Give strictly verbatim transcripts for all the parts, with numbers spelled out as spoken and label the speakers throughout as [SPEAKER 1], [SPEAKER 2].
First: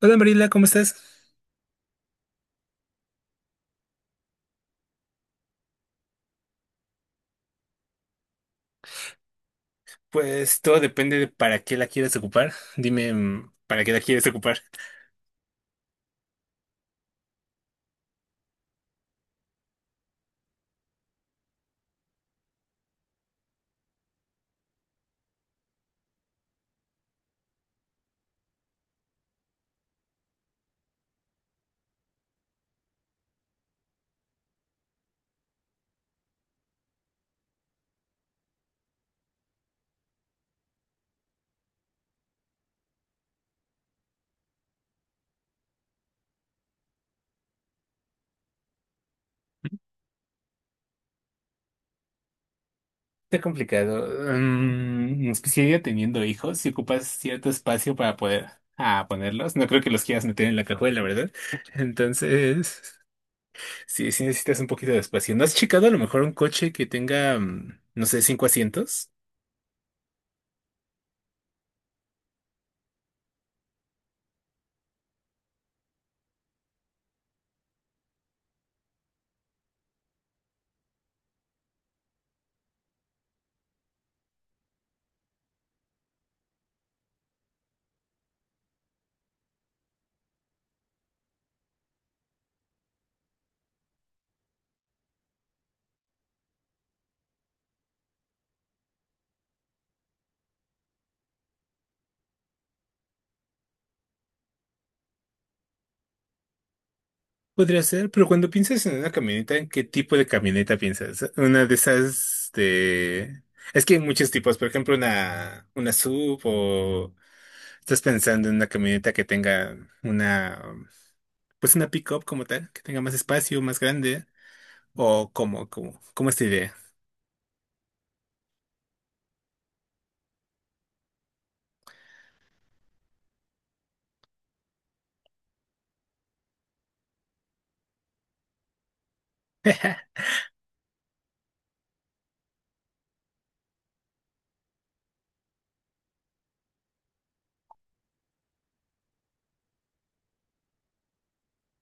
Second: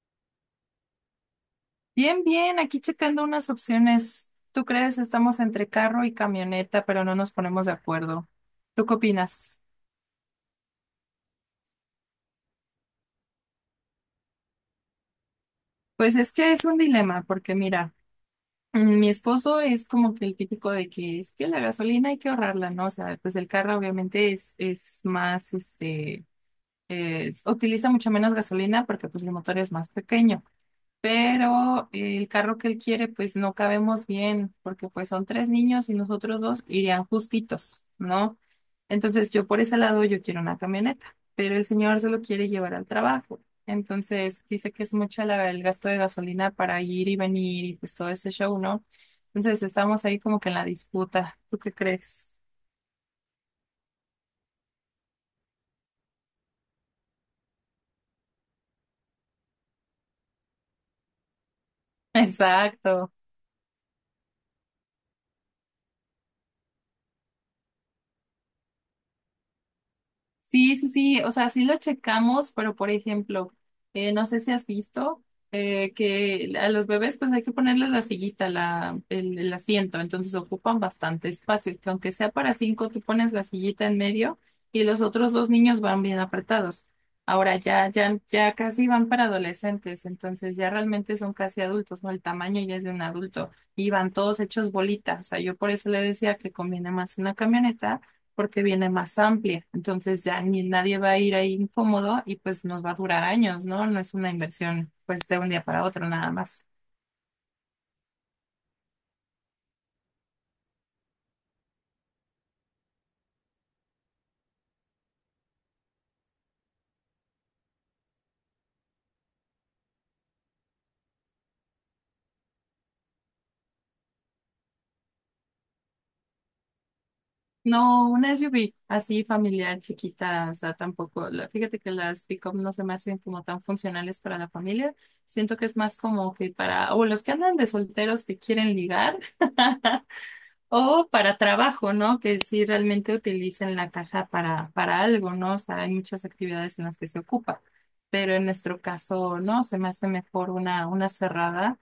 [SPEAKER 1] Hola Marila, ¿cómo estás?
[SPEAKER 2] Bien, bien, aquí checando unas opciones. ¿Tú crees? Estamos entre carro y camioneta, pero no nos ponemos de acuerdo. ¿Tú qué opinas?
[SPEAKER 1] Pues todo depende de para qué la quieres ocupar. Dime, mm, ¿para qué la quieres ocupar?
[SPEAKER 2] Pues es que es un dilema, porque mira, mm, mi esposo es como que el típico de que es que la gasolina hay que ahorrarla, ¿no? O sea, pues el carro obviamente es, es más, este, es- utiliza mucho menos gasolina porque pues el motor es más pequeño. Pero el carro que él quiere, pues no cabemos bien, porque pues son tres niños y nosotros dos irían justitos, ¿no? Entonces yo por ese lado yo quiero una camioneta, pero el señor se lo quiere llevar al trabajo. Entonces dice que es mucha la- el gasto de gasolina para ir y venir y pues todo ese show, ¿no? Entonces estamos ahí como que en la disputa. ¿Tú qué crees?
[SPEAKER 1] Está complicado. Mm, especialmente teniendo hijos, si ocupas cierto espacio para poder ah, ponerlos, no creo que los quieras meter en la cajuela, ¿verdad? Entonces,
[SPEAKER 2] Exacto.
[SPEAKER 1] sí, sí necesitas un poquito de espacio. ¿No has checado a lo mejor un coche que tenga, mm, no sé, cinco asientos?
[SPEAKER 2] Sí, sí, sí, o sea, sí lo checamos, pero por ejemplo, eh, no sé si has visto eh, que a los bebés pues hay que ponerles la sillita, la, el, el asiento, entonces ocupan bastante espacio, que aunque sea para cinco, tú pones la sillita en medio y los otros dos niños van bien apretados. Ahora ya, ya, ya casi van para adolescentes, entonces ya realmente son casi adultos, ¿no? El tamaño ya es de un adulto y van todos hechos bolitas, o sea, yo por eso le decía que conviene más una camioneta porque viene más amplia. Entonces ya ni nadie va a ir ahí incómodo y pues nos va a durar años, ¿no? No es una inversión pues de un día para otro nada más.
[SPEAKER 1] Podría ser, pero cuando piensas en una camioneta, ¿en qué tipo de camioneta piensas? Una de esas de… Es que hay muchos tipos, por ejemplo, una, una S U V o estás pensando en una camioneta que tenga una, pues una pick-up como tal, que tenga más espacio, más grande, o como, como, como esta idea.
[SPEAKER 2] No, una S U V así familiar, chiquita, o sea, tampoco, la- fíjate que las pick up no se me hacen como tan funcionales para la familia. Siento que es más como que para, o los que andan de solteros que quieren ligar. O para trabajo, ¿no? Que si realmente utilicen la caja para, para algo, ¿no? O sea, hay muchas actividades en las que se ocupa, pero en nuestro caso, no, se me hace mejor una, una cerrada,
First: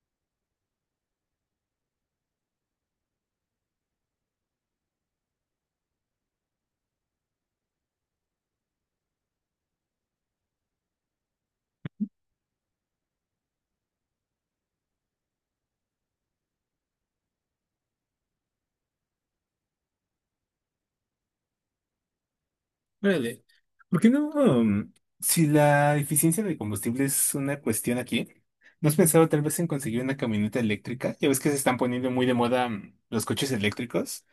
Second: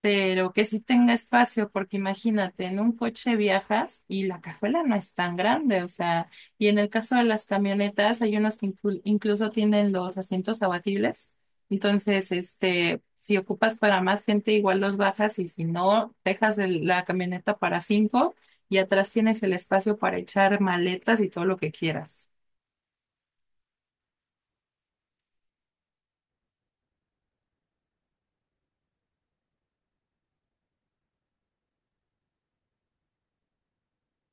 [SPEAKER 2] pero que sí tenga espacio, porque imagínate, en un coche viajas y la cajuela no es tan grande, o sea, y en el caso de las camionetas, hay unos que inclu- incluso tienen los asientos abatibles. Entonces, este, si ocupas para más gente, igual los bajas y si no, dejas el- la camioneta para cinco y atrás tienes el espacio para echar maletas y todo lo que quieras.
[SPEAKER 1] Órale. ¿Por qué no? Um, si la eficiencia de combustible es una cuestión aquí, ¿no has pensado tal vez en conseguir una camioneta eléctrica? Ya ves que se están poniendo muy de moda mm, los coches eléctricos.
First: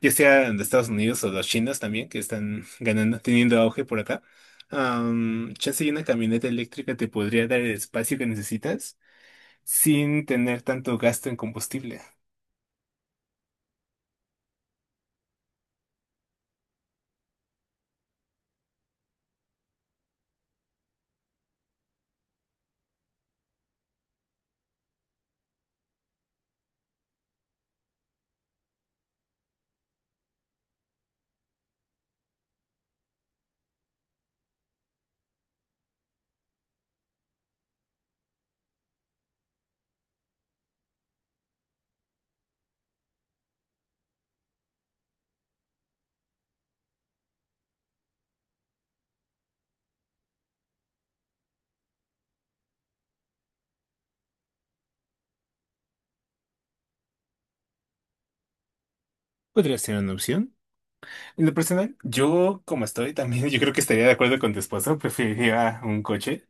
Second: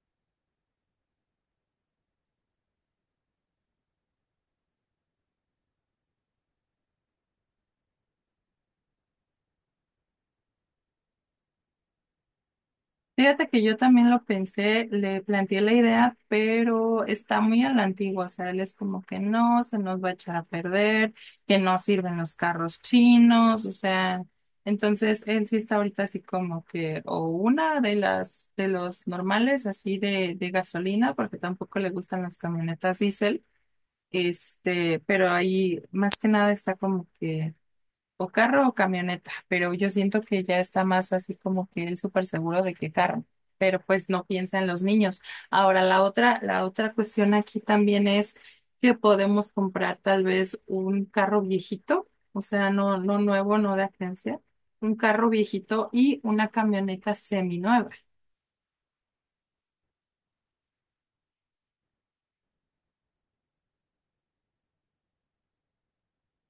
[SPEAKER 1] Ya sea de Estados Unidos o los chinos también, que están ganando, teniendo auge por acá. Am, chance y una camioneta eléctrica te podría dar el espacio que necesitas sin tener tanto gasto en combustible.
[SPEAKER 2] Fíjate que yo también lo pensé, le planteé la idea, pero está muy a la antigua, o sea, él es como que no, se nos va a echar a perder, que no sirven los carros chinos, o sea, entonces él sí está ahorita así como que, o una de las, de los normales así de, de gasolina, porque tampoco le gustan las camionetas diésel, este, pero ahí más que nada está como que o carro o camioneta, pero yo siento que ya está más así como que él súper seguro de que carro, pero pues no piensa en los niños. Ahora, la otra, la otra cuestión aquí también es que podemos comprar tal vez un carro viejito, o sea, no, no nuevo, no de agencia, un carro viejito y una camioneta seminueva.
[SPEAKER 1] Podría ser una opción. En lo personal, yo como estoy también, yo creo que estaría de acuerdo con tu esposo, preferiría un coche.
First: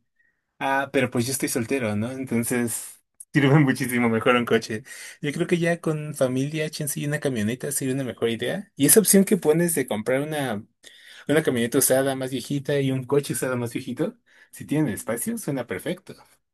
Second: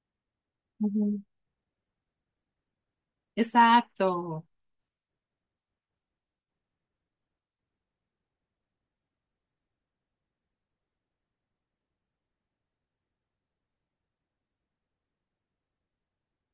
[SPEAKER 1] Ah, pero
[SPEAKER 2] Ujú.
[SPEAKER 1] pues yo estoy soltero, ¿no? Entonces sirve muchísimo mejor un
[SPEAKER 2] Exacto.
[SPEAKER 1] coche. Yo creo que ya con familia, chance y una camioneta sería una mejor idea. Y esa opción que pones de comprar una, una camioneta usada más viejita y un coche usado más viejito, si tienen espacio, suena perfecto.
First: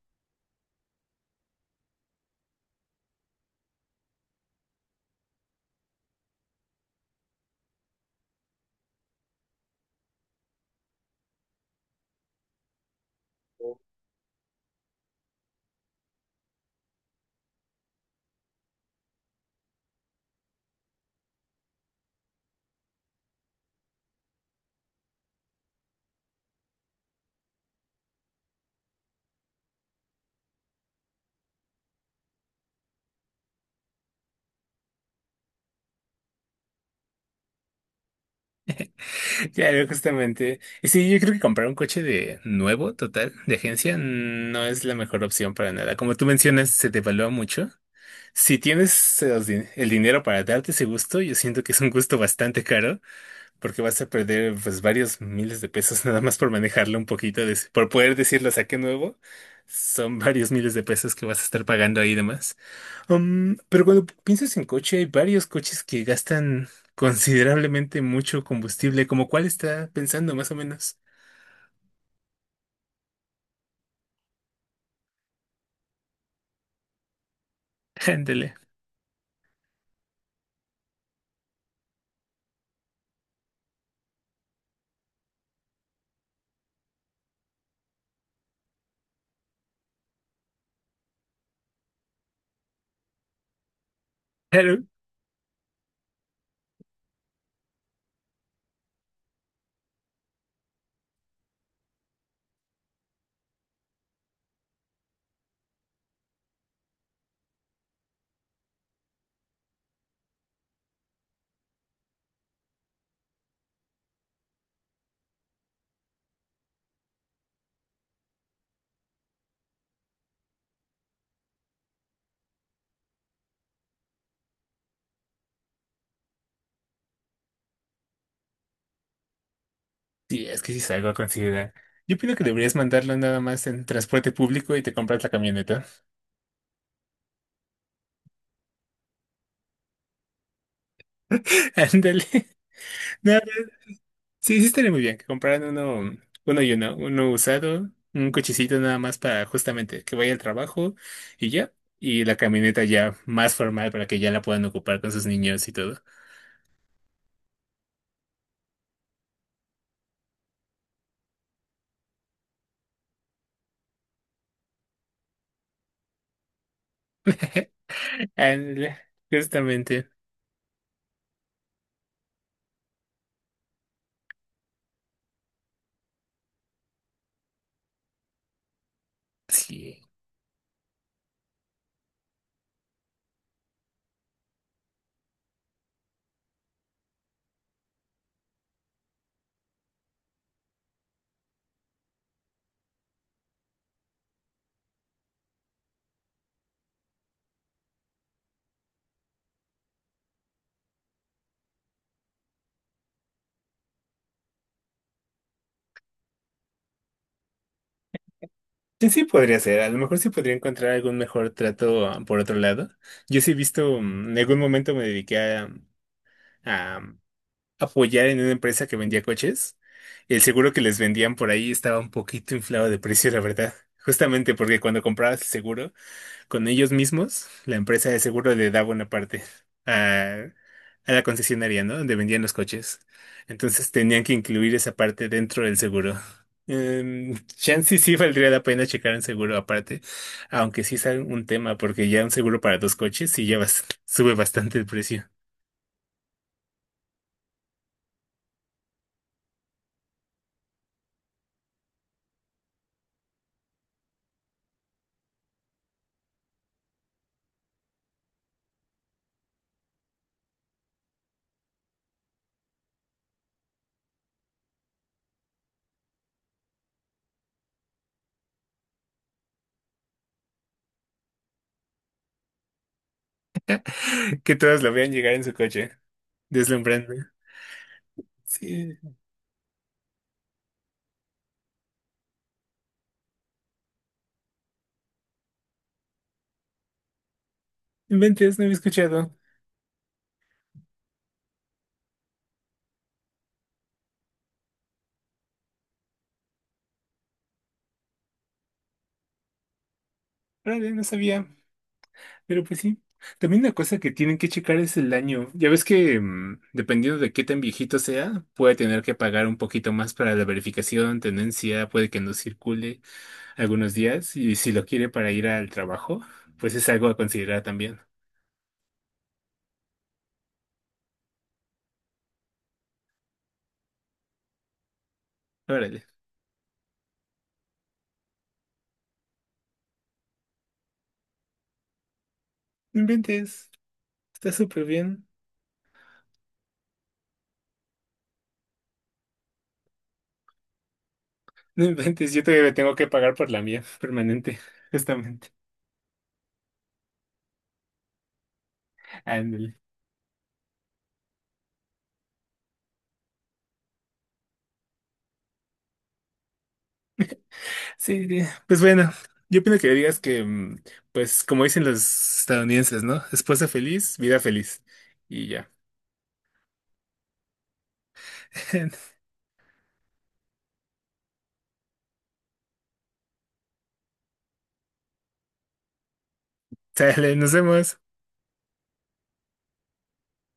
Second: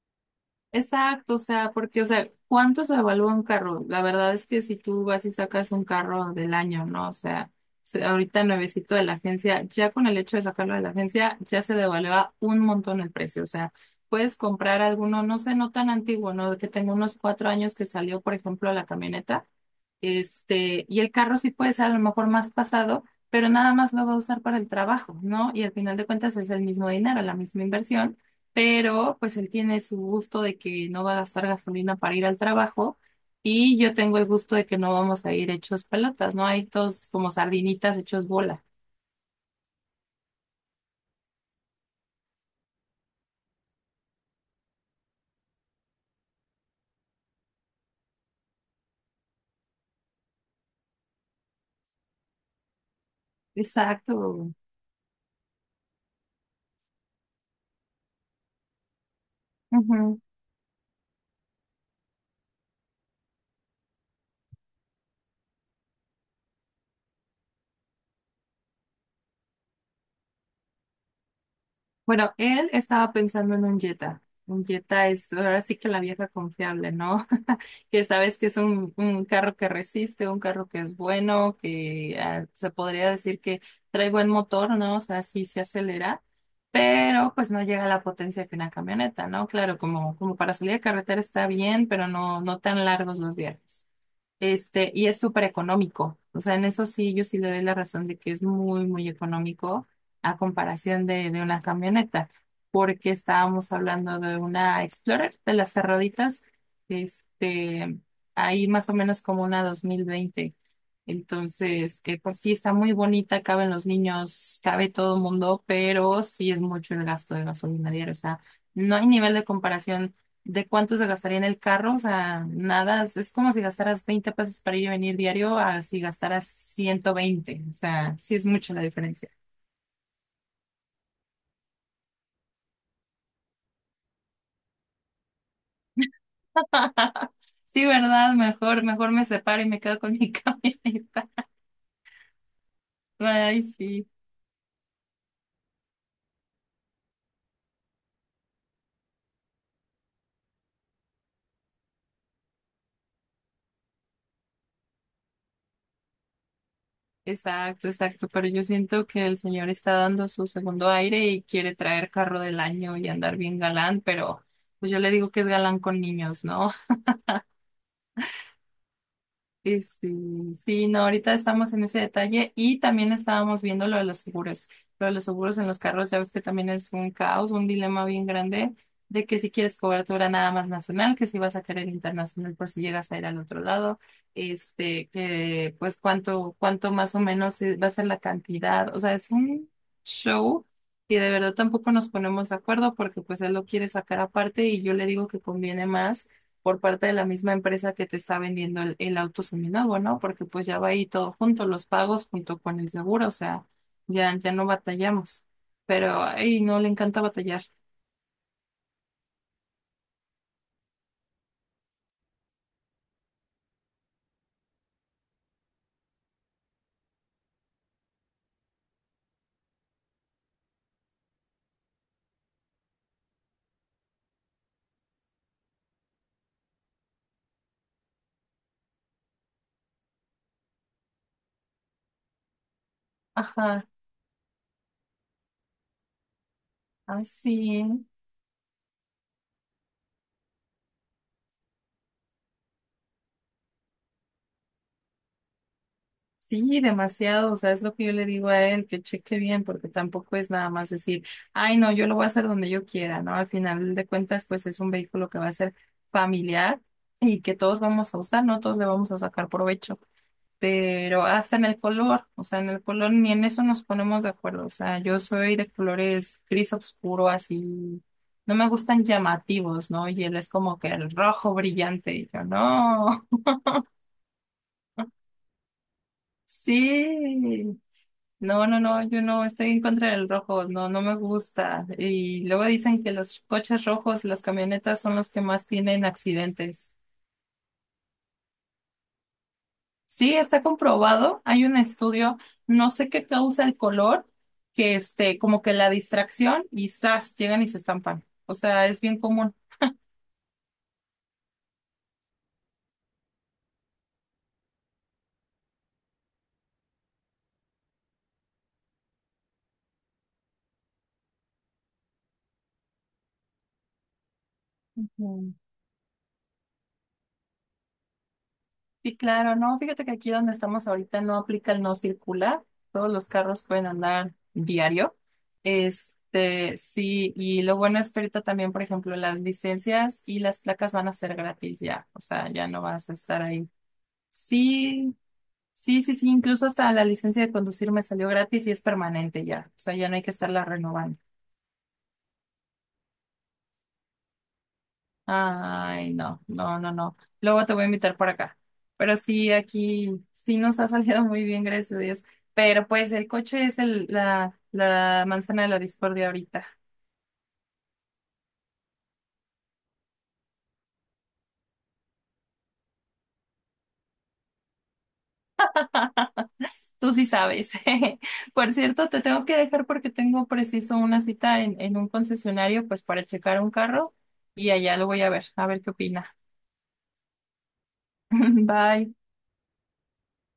[SPEAKER 2] Exacto, o sea, porque, o sea, ¿cuánto se evalúa un carro? La verdad es que si tú vas y sacas un carro del año, ¿no? O sea, se- ahorita nuevecito de la agencia, ya con el hecho de sacarlo de la agencia, ya se devalúa un montón el precio. O sea, puedes comprar alguno, no sé, no tan antiguo, ¿no? Que tenga unos cuatro años que salió, por ejemplo, la camioneta. Este, y el carro sí puede ser a lo mejor más pasado, pero nada más lo va a usar para el trabajo, ¿no? Y al final de cuentas es el mismo dinero, la misma inversión, pero pues él tiene su gusto de que no va a gastar gasolina para ir al trabajo y yo tengo el gusto de que no vamos a ir hechos pelotas, ¿no? Hay todos como sardinitas hechos bola.
[SPEAKER 1] Claro, justamente. Y sí, yo creo que comprar un coche de nuevo, total, de agencia, no es la mejor opción para nada. Como tú mencionas, se devalúa mucho. Si tienes los din- el dinero para darte ese gusto, yo siento que es un gusto bastante caro. Porque vas a
[SPEAKER 2] Exacto.
[SPEAKER 1] perder pues varios miles de pesos nada más por manejarlo un poquito, de- por poder decirlo saque nuevo. Son
[SPEAKER 2] Ujú.
[SPEAKER 1] varios miles de pesos que vas a estar pagando ahí de más. Um, pero cuando piensas en coche, hay varios coches que gastan considerablemente mucho combustible. ¿Como cuál está pensando más o menos?
[SPEAKER 2] Bueno, él estaba pensando en un Jetta. Un Jetta es ahora sí que la vieja confiable, ¿no? Que sabes que
[SPEAKER 1] Ándale.
[SPEAKER 2] es un, un carro que resiste, un carro que es bueno, que ah, se podría decir que trae buen motor, ¿no? O sea, sí se acelera, pero pues no llega a la potencia que una camioneta, ¿no? Claro, como, como para salir de carretera está bien, pero no, no tan largos los viajes.
[SPEAKER 1] Claro.
[SPEAKER 2] Este, y es súper económico. O sea, en eso sí, yo sí le doy la razón de que es muy, muy económico a comparación de, de una camioneta, porque estábamos hablando de una Explorer de las cerraditas, este, ahí más o menos como una dos mil veinte. Entonces, que pues sí está muy bonita, caben los niños, cabe todo el mundo, pero sí es mucho el gasto de gasolina diaria. O sea, no hay nivel de comparación. ¿De cuánto se gastaría en el carro? O sea, nada, es es como si gastaras veinte pesos para ir y venir diario a si gastaras ciento veinte. O sea, sí es mucho la diferencia.
[SPEAKER 1] Sí, es que sí es algo a considerar. Yo opino que deberías mandarlo nada más en transporte público y te compras la camioneta.
[SPEAKER 2] Sí, ¿verdad? Mejor, mejor me separo y me quedo con mi camioneta.
[SPEAKER 1] Ándale. No,
[SPEAKER 2] Ay, sí,
[SPEAKER 1] sí, sí estaría muy bien que compraran uno, uno y uno, uno usado, un cochecito nada más para justamente que vaya al trabajo y ya, y la camioneta ya más formal para que ya la puedan ocupar con sus niños y todo.
[SPEAKER 2] exacto, exacto. Pero yo siento que el señor está dando su segundo aire y quiere traer carro del año y andar bien galán, pero pues yo le digo que es galán con niños, ¿no?
[SPEAKER 1] Ándale,
[SPEAKER 2] Sí,
[SPEAKER 1] justamente,
[SPEAKER 2] sí, sí, no, ahorita estamos en ese detalle y también estábamos viendo lo de los seguros. Lo de los seguros en los carros, ya ves que también es un caos, un dilema bien grande de que si quieres
[SPEAKER 1] sí.
[SPEAKER 2] cobertura nada más nacional, que si vas a querer internacional por si llegas a ir al otro lado, este, que pues cuánto, cuánto más o menos es- va a ser la cantidad. O sea, es un show y de verdad tampoco nos ponemos de acuerdo porque pues él lo quiere sacar aparte y yo le digo que conviene más por parte de la misma empresa que te está vendiendo el, el auto seminuevo, ¿no? Porque pues ya va ahí todo junto, los pagos junto con el seguro, o sea, ya, ya no batallamos. Pero, ay, no, le encanta batallar.
[SPEAKER 1] Sí, sí podría ser, a lo mejor sí podría encontrar algún mejor trato ah, por otro lado. Yo sí he visto, mm, en algún momento me dediqué a, apoyar en una empresa que vendía coches. El seguro que les vendían por ahí estaba un poquito inflado de precio, la verdad. Justamente porque cuando comprabas el seguro con ellos mismos, la empresa de seguro le daba una parte a, a la concesionaria, ¿no? Donde vendían los coches.
[SPEAKER 2] Ajá,
[SPEAKER 1] Entonces tenían que incluir esa parte dentro del seguro.
[SPEAKER 2] ay,
[SPEAKER 1] Em, chance y
[SPEAKER 2] sí,
[SPEAKER 1] sí valdría la pena checar un seguro aparte, aunque sí es un tema, porque ya un seguro para dos coches sí ya bas- sube bastante el precio.
[SPEAKER 2] sí, demasiado, o sea, es lo que yo le digo a él, que cheque bien, porque tampoco es nada más decir, ay, no, yo lo voy a hacer donde yo quiera, ¿no? Al final de cuentas, pues es un vehículo que va a ser familiar y que todos vamos a usar, ¿no? Todos le vamos a sacar provecho. Pero hasta en el color, o sea, en el color ni en eso nos ponemos de acuerdo, o sea, yo soy de colores gris oscuro, así, no me gustan llamativos, ¿no? Y él es como que el rojo brillante, y yo, no,
[SPEAKER 1] Que todos lo vean llegar en su coche. Deslumbrante.
[SPEAKER 2] sí, no, no,
[SPEAKER 1] Sí
[SPEAKER 2] no, yo no estoy en contra del rojo, no, no me gusta. Y luego dicen que los coches rojos, las camionetas son los que más tienen accidentes.
[SPEAKER 1] inventes, no había escuchado.
[SPEAKER 2] Sí, está comprobado. Hay un estudio, no sé qué causa el color, que este, como que la distracción y zas, llegan y se estampan. O sea, es bien común.
[SPEAKER 1] Vale, no sabía, pero pues sí. También una cosa que tienen que checar es el daño. Ya ves que, mm, dependiendo de qué tan viejito sea, puede tener que pagar un poquito más para la verificación, tenencia, puede que no circule algunos días. Y si lo quiere para ir
[SPEAKER 2] Mm.
[SPEAKER 1] al trabajo, pues es algo a considerar también.
[SPEAKER 2] Sí, claro, no, fíjate que aquí donde estamos ahorita no aplica el no circular. Todos los carros pueden andar diario.
[SPEAKER 1] Órale.
[SPEAKER 2] Este, sí, y lo bueno es que ahorita también, por ejemplo, las licencias y las placas van a ser gratis ya. O sea, ya no
[SPEAKER 1] No
[SPEAKER 2] vas a estar
[SPEAKER 1] inventes,
[SPEAKER 2] ahí.
[SPEAKER 1] está súper
[SPEAKER 2] Sí,
[SPEAKER 1] bien.
[SPEAKER 2] sí, sí, sí, incluso hasta la licencia de conducir me salió gratis y es permanente ya. O sea, ya no hay que estarla renovando.
[SPEAKER 1] No inventes, yo todavía tengo que pagar por la mía, permanente, justamente.
[SPEAKER 2] Ay, no, no, no, no. Luego te voy a invitar por acá. Pero sí,
[SPEAKER 1] Ándale.
[SPEAKER 2] aquí sí nos ha salido muy bien, gracias a Dios. Pero pues el coche es el, la, la manzana de la discordia ahorita.
[SPEAKER 1] Sí, sí. Pues bueno, yo opino que digas que, mm, pues como dicen los estadounidenses, ¿no? Esposa feliz, vida feliz. Y ya.
[SPEAKER 2] Tú sí sabes. Por cierto, te tengo que dejar porque tengo preciso una cita en, en un concesionario, pues para checar un carro y allá lo voy a ver, a ver qué opina.
[SPEAKER 1] Sale, nos vemos.
[SPEAKER 2] Bye.